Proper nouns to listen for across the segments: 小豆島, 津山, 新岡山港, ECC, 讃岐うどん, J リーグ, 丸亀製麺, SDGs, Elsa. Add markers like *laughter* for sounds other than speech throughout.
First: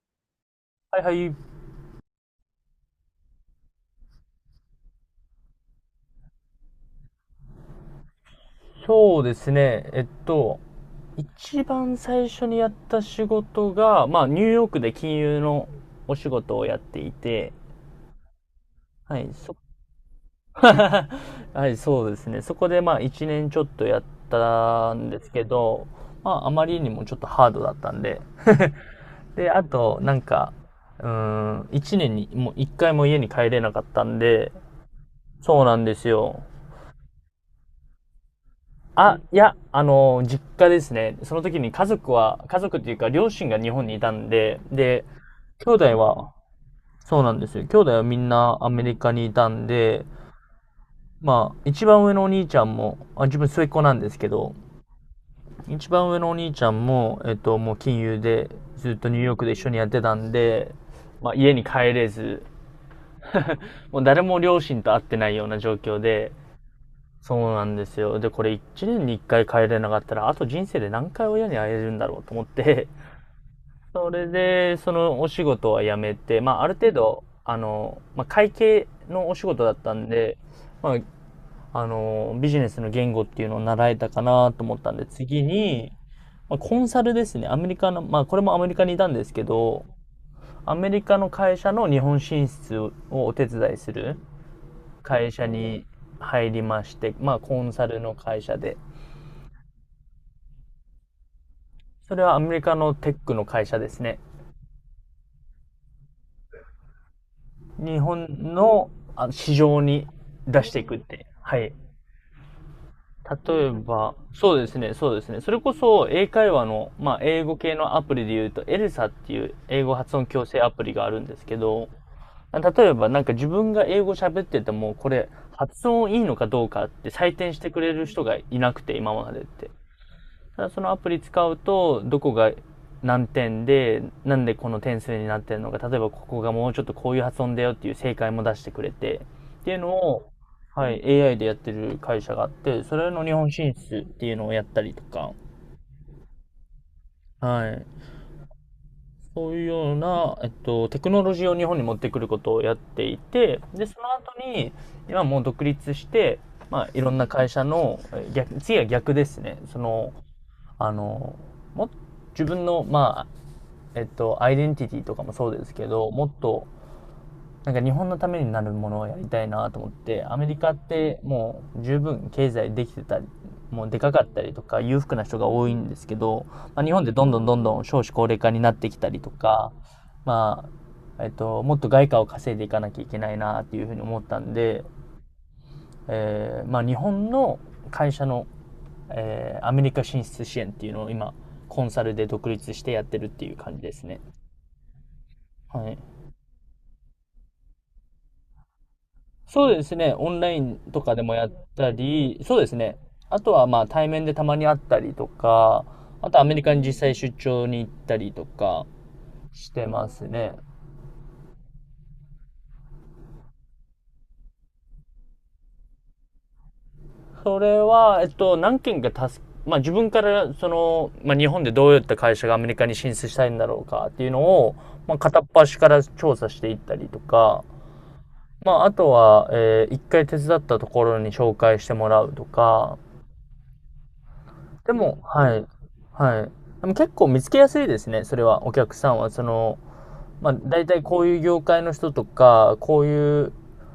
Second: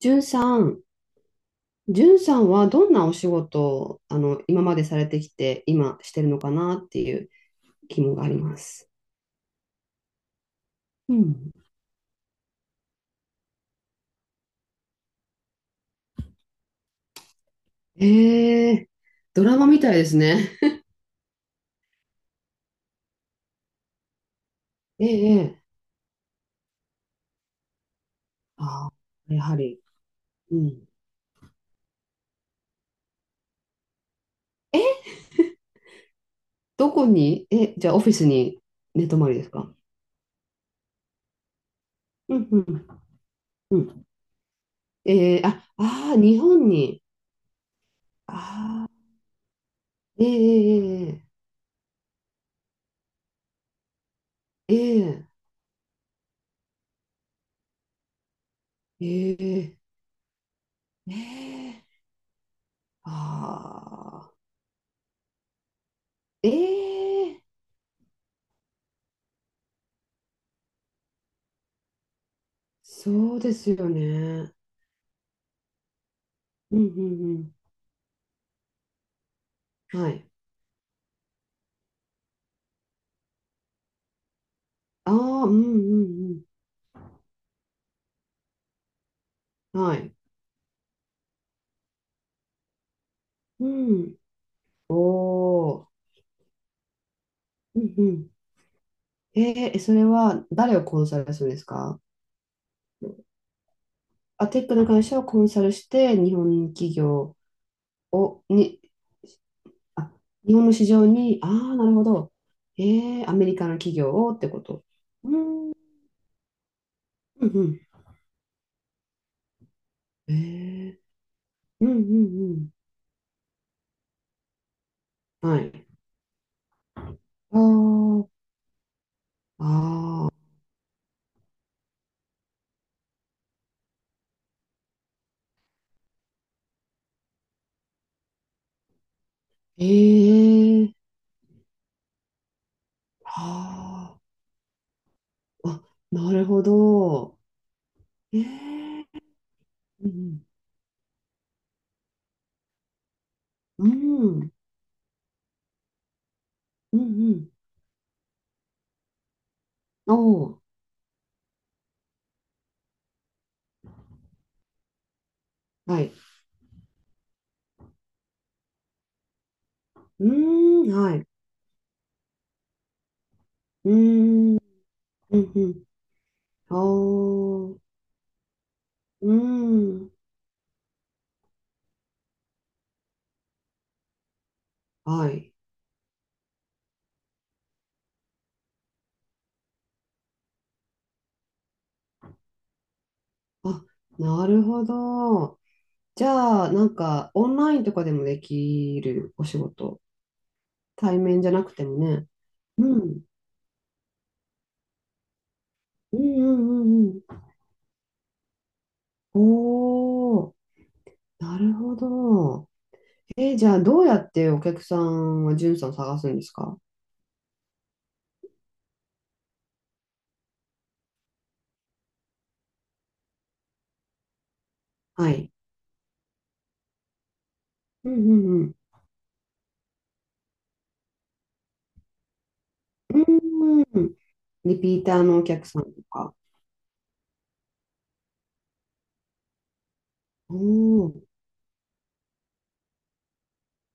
じゅんさん、はいはい。じゅんさんはどんなお仕事を今までされてきて、今してるのかなっていう疑問があります。そうですね。うん。一番最初にやった仕事が、ニューヨークで金融のお仕事をやっていて、ええ、はい、ドそ、ラマみたいですね。*laughs* はい、そうですね。そこで、一年ちょっとやったえんですけえ、ええ。ど、あまりにもちょっとハードだったんで、ああ、やで、はあり。と、うん。うー一年に、もう一回も家に帰れなかったんで、え、そうなんですよ。どこに、え、じゃあオフィスに寝泊まりですか？実家ですね。その時に家族うは、ん、う家族っん、ていうか両親が日う本にいん。たんで、で、ええ、あ、兄弟ああ、は、日本に。そうなんですよ。兄弟はみんなアメあリあ。カにいたんで、ええ、ええ、一番上のお兄ちゃんも、あ、自分末っ子なんですけど、ええ、一番上のお兄ちゃんも、もう金融でずっとニューヨークで一緒ええ、にやってたんで、え家にえ、え帰え。れず、もう誰ああ。も両親と会ってないような状況で、えそえ、うなんですよ。で、これ1年に1回帰れなかったら、あと人生で何回親に会えるんだろうと思って、そうですよ *laughs* それね。で、そのお仕事は辞めて、まあ、あるうん、う程度、ん、うん。会計のお仕事だったんはい。で、まあ、ビジネスの言語っていうのを習えたかなと思ったんで、あ次あ、うん、に、うん、コンサルですね。アメリカの、まあ、これもアメリカにいたんですけうん。ど、はい。アメリカの会社の日本進出をお手う伝いすん。るお会社にお。入りまして、まあ、コンうサん、ルうのん。会社で。えー、それは誰をコンサルするんですか？それはアメリカのテックの会社ですね。あ、テックの会社をコンサルして、日本企業日本を、に、の市場にあ、日出本しのてい市くっ場て。に、あはい。あ、なるほど。えー、アメリ例カえの企業ば、をってそうこですと。ね、そうですうね。それん、こそ英会話の、まあ、英う語系ん、のアプリで言うと、エルサっていう英語発音うん。矯正アプえリー、があるんですけうど、ん、うん、例えばなんか自分が英語喋ってても、これうん。はい。発音いいのかどうかって採点してくれる人あがいなくて、今までっあ、て。ああ、ただそのアプリ使うと、どこが何点で、なんでこの点数になってるのか、例えばここがもうちょっとこういう発音だよっていう正解も出してくれて、っていうえのを、えはー、い、AI でやってる会社があって、それの日本進出っああ。ていうのをやったりとか、あ、なるほど。はい、ええ、そういうよううな、ん、テクノロジーを日本に持ってくることをやっていて、で、うそのん。う後ん。に、今もう独立して、まあ、ういん、うろんな会ん。社の、逆、次は逆ですね。その、おお。あの、も、自分の、まえっと、アイデンティティとかもそうですけはど、い。もっと、なんか日本のためになるものをやりたいなと思って、うアメリカっーん。はてい。もう十分経済できてたり、もううでかかったりーん。とか裕福なう人がん、う多いん。んですけど、あ日本でどんどんどんどー、ん少子高齢化になってきたりうとーか、ん。まあ、もっと外貨を稼いでいかなきゃいけないなっていうふうに思ったんで、はい。まあ日本の会社の、アメリカ進出支援っていうのを今、コンサルで独立してやってるっていう感じあ、ですね。なるほど。はい。じゃあ、なんか、オンラインとかでもできるお仕そうです事。ね。オンラインとか対でも面やじっゃなくてたもね。り、そうですうね。ん。あとはまあ対面でたまに会ったりとか、うあん、とうアメリカん、にう実ん、際う出ん。張に行ったりとかしてますおね。お。なるほど。えー、じゃあ、どうやってお客さんは、んさん探すんですか？それは、何件か助け、まあ自分からその、まあ日本でどういった会社がアメリカに進出したいんだろうかっていうのを、まあは片っい。端から調査していったりとか、うん、うん、まうああとは、一回手伝ったところに紹介してもらうとか、ん。うーん。リでピータも、ーのおはい。客さんとか。はい。でも結構見つけやすいですね、それは、お客さんは。その、まあ、お大体こー、ういう業界の人とか、こういう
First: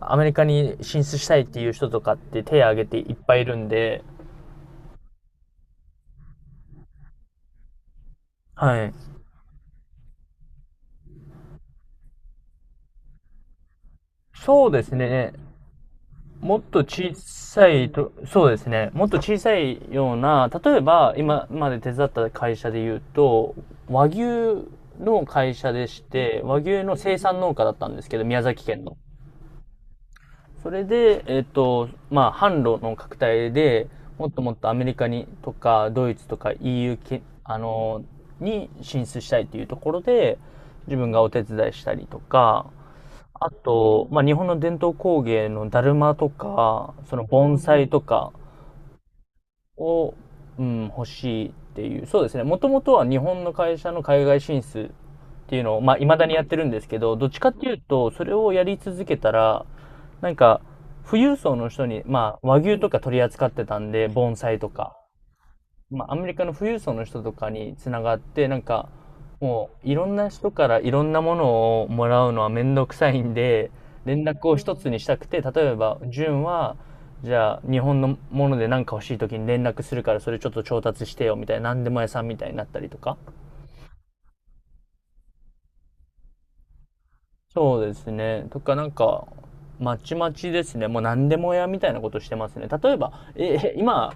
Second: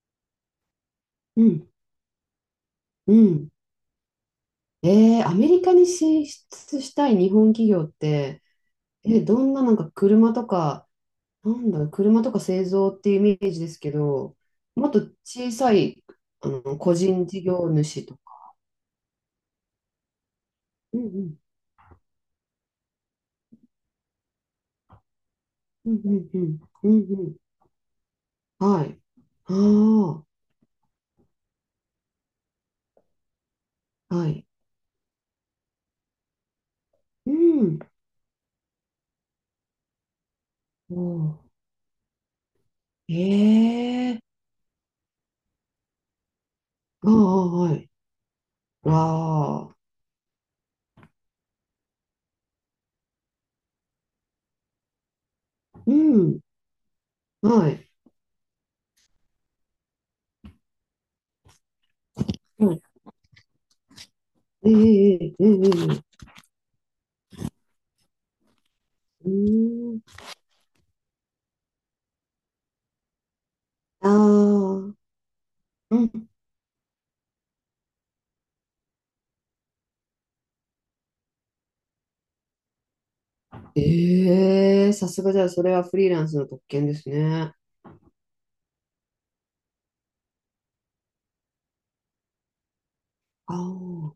アメリカに進出したいうってん。いう人とかって手を挙げていうっぱいいん。るんで、えー、アメリカに進出したい日本企業って、はい。え、どんな、なんか車とか、なんだろう、車とか製造っていうイメージですけど、そうでもっすとね。小さい、もっと個小人事さ業い主と、とか。そうですね。もっと小さいような、例えうん、ばうん、今まで手伝った会社で言うと、和牛の会社でうん、しうん、うて、和ん。牛うん、の生うん。産農家だったんですけど、宮崎県はの。い。あそれで、まあ、販路の拡大で、あ、もはっとい。もっとアメリカにとか、ドイツとか EU け、うあん。の、に進出したいというところで、お自分がお手ー、伝いしたりとか、あと、ええ、まあ、日本の伝統工芸のだるまとか、あそのあ、盆は栽い。とか、わあ。を、うん、欲しいっていう。そうですね。もともとは日本の会社の海外進出っていうのを、うまあ、未だにん。やってるんですけど、どっちかってはいうい。と、それをやり続けたら、なんか、富裕層の人に、まあ、和は牛い、とか取り扱ってたんで、盆栽とええ、か。ええ、えまあ、アえ、メリカの富裕層の人とかにつながって、なんか、ええ、うもういーん。ろんな人からいろんなものをもらうのはめんどくさいんで、あ連絡を一つあ。にしたくて、例えうば、ん。純は、じゃあ日本のもので何か欲しい時に連絡するからそれちょっと調達してよみたいな、何でも屋さんみたいになったりとか。ええ、さすが。じゃあ、それはフリーランスの特権ですね。そうですね。とかなんか、まちまちですね。もう何でも屋みたいなことしてますね。例えば、あ今、あ。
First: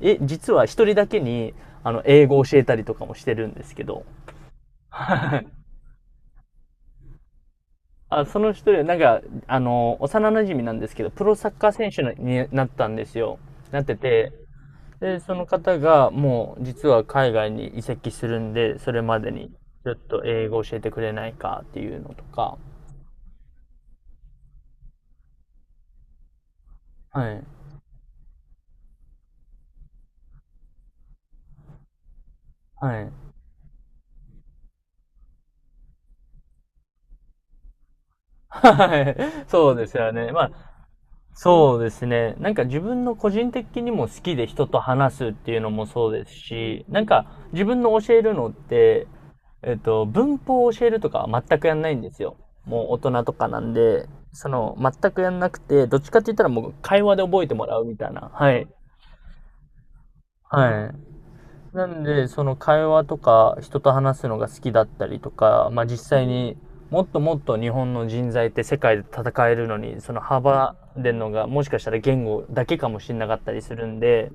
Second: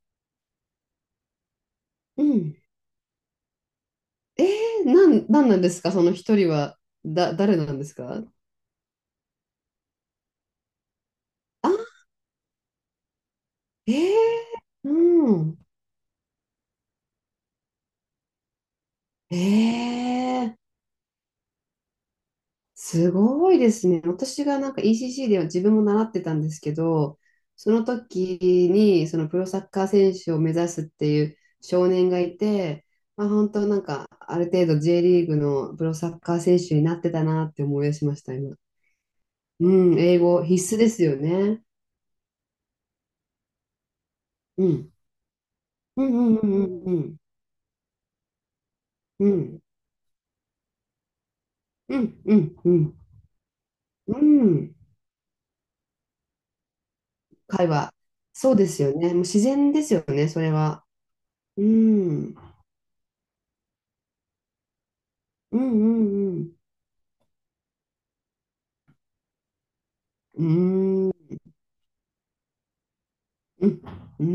実は一人だけに、う英語をん。教えたりとかもしてるんですけど。ええ、なん、はないんなんですかその一人は、だ、誰なんですか？あ、その一人、なんか、幼馴染なんですけど、プロサッカーあ、選手になったんですよ。なっえてて、え、で、うそのん。方が、もう、実は海外に移籍するんで、それまでに、ちえょっと英え、語教えてくれないかっていうのとか、すごいですね。私がなんか ECC では自分も習ってたんですけど、はい。その時にそのプロサッカー選手を目指すっていう少年がいて、はまい。あ、本当なんかある程度 J リーグのプロサッカー選手になってたなって思い出しました、今。はい。うそうですん、よ英ね。語まあ、必須ですよね。そうですね。なんか自分の個人的にも好きでう人とん。話すっていうのもうん、そうでうすん、うん、し、うなんん、か自分の教えるのって、うん。文法を教えるとかは全くやんないうんでん、すうよ。ん、うもうん。大人とかなんで、うそん。の、全くやんなくて、どっちかって言ったらもう会話で覚えても会らう話。みたいな。はそうい。ですよね。もう自然ですよね、それは。はい。うなんで、ん。その会話とか人と話すのが好きだったりとうん、か、まうあ実際ん、うん。にもっともっと日本の人材って世界で戦えるのに、そのう幅でん。のがもしかしたら言語だけかもしれなかったりうすん、るんうで、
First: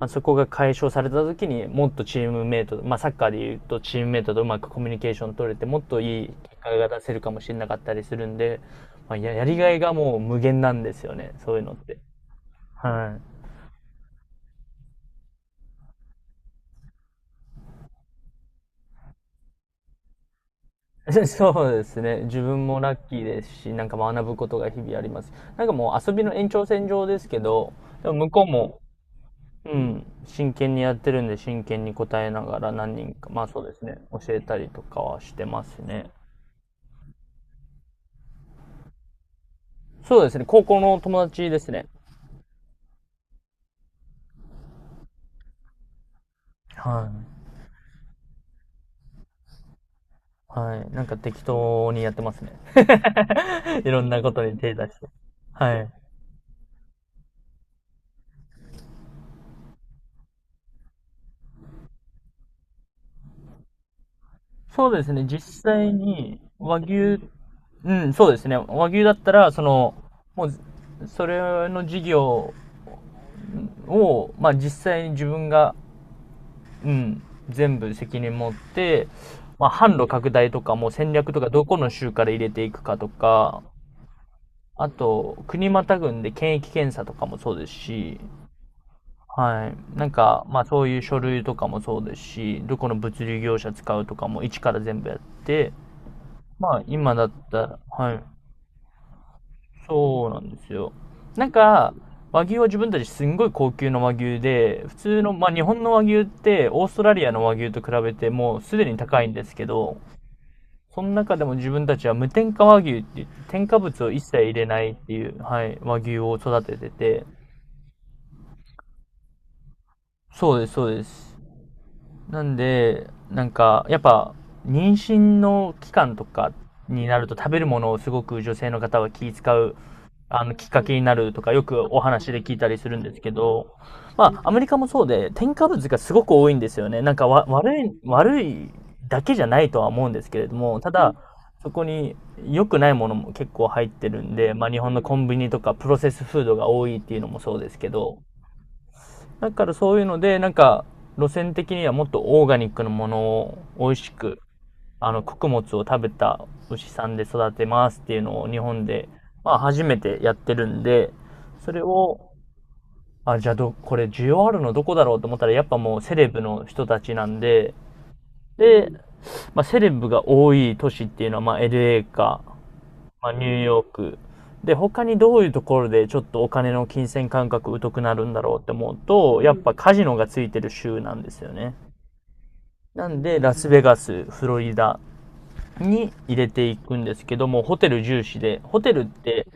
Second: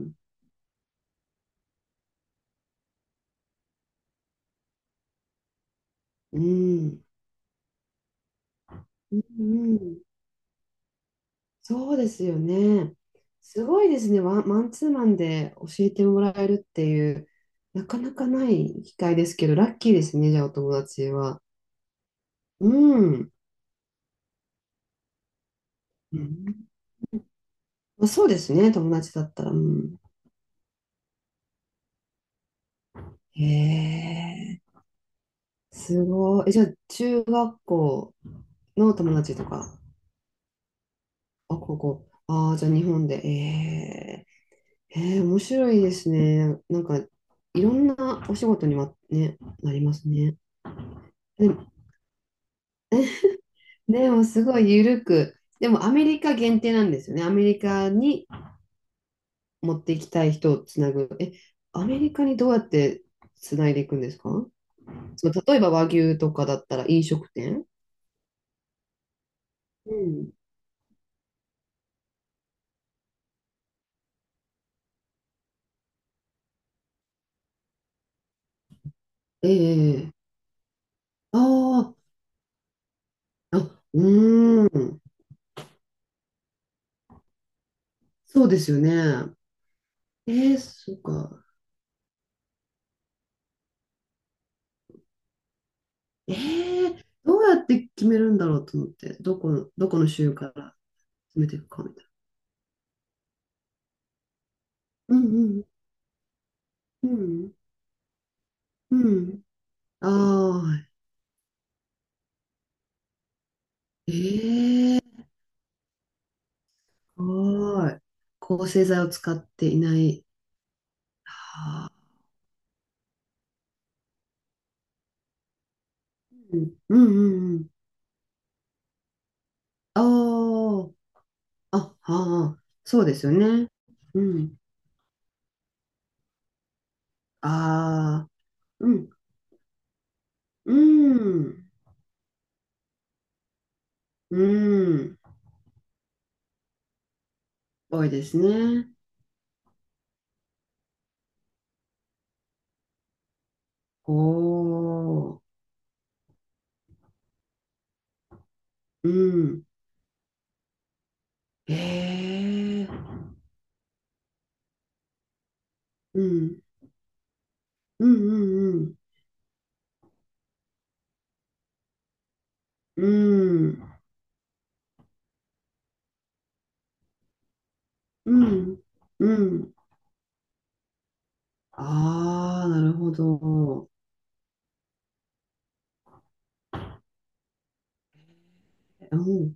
まあ、ん、そこが解消された時にもっとチームメイト、まあサッカーでいうとチームメイトとうまくコミュニケーション取れてもっといいう結果が出ん、せるかもしれなかったりするんで、まあうややりがいがん、もう無限なんですよね、そういうのっそうて。ですよね。はい。すごいですね。ワン、マンツーマンで教えてもらえるっていう、なかなかない機会ですけど、ラッキーですね、じゃあお友達 *laughs* は。そうですね。自分うもラッキーん。ですし、なんか学ぶことが日々あります。なんかもう遊うびの延長ん、線上ですけど、まであ、もそう向でこうすね、も、友達だったら。ううん、ん、真剣にやってるんで、真剣に答えながら何人か、まあそうですね、へ教えたりえ、とかはしてますすね。ごい。え、じゃあ中学校の友達とか、そうですね、高校の友達あ、です高ね。校。ああ、じゃあ日本で。ええ、えー、面白いですね。なんはか、い。いろんなお仕事にはね、なりますね。はい。なんか適でも、当にやってますね。*laughs* いろんでなもことすにごい手出し緩て。く、ではもい。アメリカ限定なんですよね。アメリカに持っていきたい人をつなぐ。え、アメリカにどうやってつないでいくんですか？そうですね、そう、実例えば和際牛とにかだっ和たら飲牛、食店。うん、そうですね、和牛だったら、うん。もう、それの事業を、まあ実際に自分が、うん、全部責任持って、えまあ販路え、拡大とかも戦略とかどこのあ、州から入れていくかとあー、か、あ、うーあん。と、国またぐんで検疫検査とかもそうですし、そうですよね。はい。なんか、えー、まあそうそいうう書か。類とかもそうですし、どこの物流業者使うとかも一から全部やって、まあ、ええ、今だっどうたやっら、て決はめい。るんだろうと思って、どこの、どこのそう州なんかですらよ。決なめんていくかみか、たい和牛は自分たちすんごい高級の和牛で、普な。う通ん、の、うまあ日ん、本の和牛ってオーストうラリアのん。和牛と比べてもうすでにう高いんん。ですけど、ああ、その中でも自分たちは無添加和牛って言って、添加物をえ一切入れないっえー、てすいう、はい、和牛を育ててて、ごい。抗生剤を使っていない。そうです、そうです。ああ、なんで、なんか、やっぱ、妊娠の期間とかうん、うにん、なると食うべん。るものをすごく女性の方は気遣うあきっかけになるとか、よあ、くあ、お話で聞あいあ、たりするそんうでですすよけね。ど、うまあ、アん。メリカもそうで、添加物がすごく多いんですよね。なんか、悪い、ああ、悪いうん、だけじゃないとは思うんですけれどうも、ただ、ん、そこに良くないものも結構入ってるんうで、まあ、日本のコん。ンビニとかプロセスフードが多いっていうのもそうですけ多いど、ですね。だからそういうので、なんか、路線的にはもっとオーガニックのものを美味しくおお、穀物を食べた牛さんで育てますっていうのを日本で、うまあん。初めてやってるんで、それえを、あ、え、じゃあこれ需要あるのどこだろうと思ったら、やっぱもうセうレブん、の人たちなんで、うん、うで、ん、まあセレブが多い都市っていうのは、まあ LA か、うまあニューヨーん。ク。で、他にどういうところでちょっとお金の金銭感覚疎くなるうんだろうってん。思ううと、ん。やっうぱん。カジノがついてる州なんですよね。ああ、なるなほんで、ラスベど。ガス、フロリダ、に入れていくんですけども、ホテル重視で、ホテルっうてん。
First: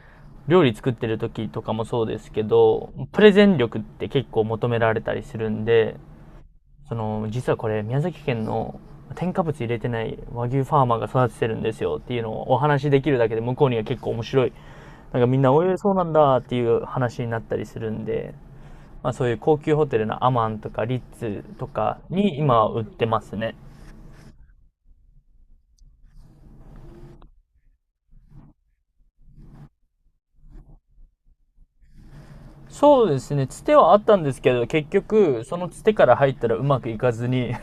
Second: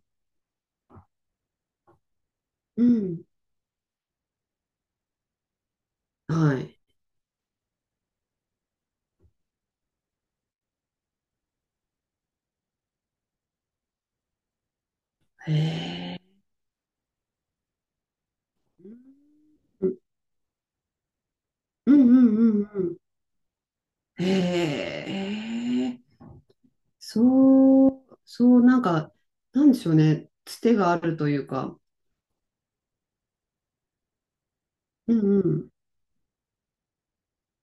料理作ってる時とかもそうですけうど、プん。レゼン力って結構求められたりするんで、はい。実はこれ宮崎県の添加物入れてない和牛ファーマーが育ててるんですよっていうのをお話しできるだけで向こうには結構面白い。なんかみんな、おいそうなんへえ。だっていう話になったりするんで、まあそういう高級ホうん、テルのアマンとかリッツとうかん、うに今ん、う売っん、うてますね。ん。へえ。そう、そう、なんか、なんでしょうね。つてがあるというか。そうですね、つてはあったんですけど、結うん、局、うそのん。つてから入ったらうまくいかずに *laughs*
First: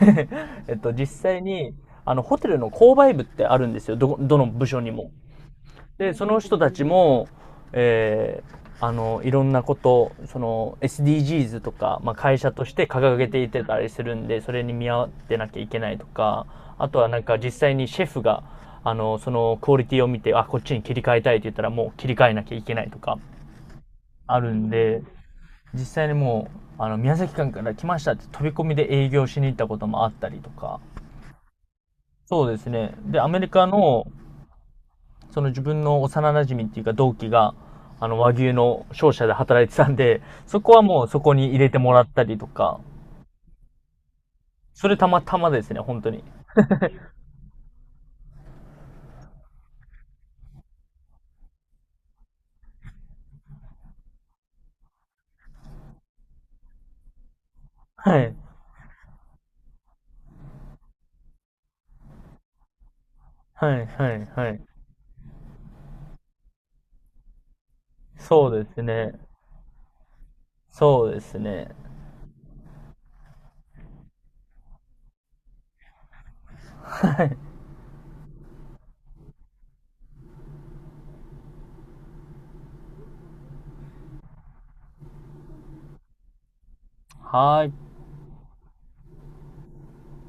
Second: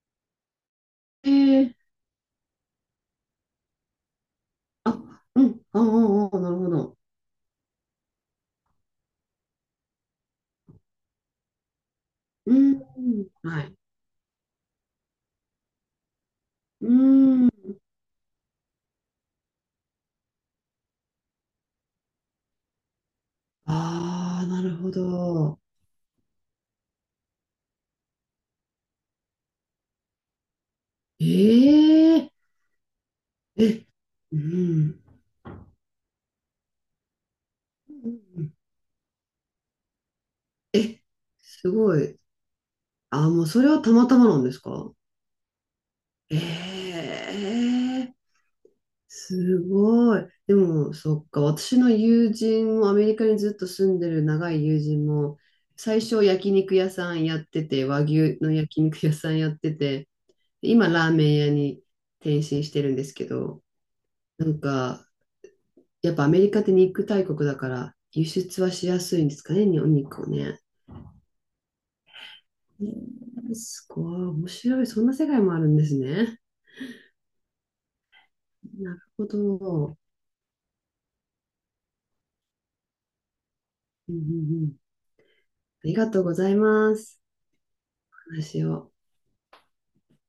実へ際に、え。ホテルの購買部ってあるんですよ、どの部署にあ、も。うん。ああ、で、そあのあ、なる人ほたちど。も、いろんなこと、SDGs とか、まあ、会社うとしん。て掲げていはてい。たりするんで、それに見合ってなきゃいけないとか、あうとはなんかん。実際にシェフが、そのクオリティを見て、あ、こっちに切り替えたいって言ったらもう切り替えなきゃいけないとか、あああ、るなんるほで、ど。実際にもう宮崎県から来ましたって飛び込みで営業しに行ったこともあったりとか。ええ、そうですね、でアメリカえ、のうん。その自分の幼なじみっていうか同期が和牛の商社で働いてたんで、そこはえ、もうそこに入れすてもごらっい。たりとか。あ、もうそれはたまたまなんですそか？れたまたまですね、本当に。ええ、すごい。でも、そっか、私の友人も、アメリカにずっと住んでる長い友人も、最初焼肉屋さんやってて、和はい牛の焼肉屋さんやってて、今ラーメン屋に転身してるんですけど、はいはいなはんい。か、やっぱアメリカって肉大国だから、輸そ出うはですしやね、すいんですかね、お肉をね。そうですね。えー、すごい、面白い。そんな世界もあるんですね。はい。なるほど。うん、うん、うん。ありがとうございます。はーい。お話を。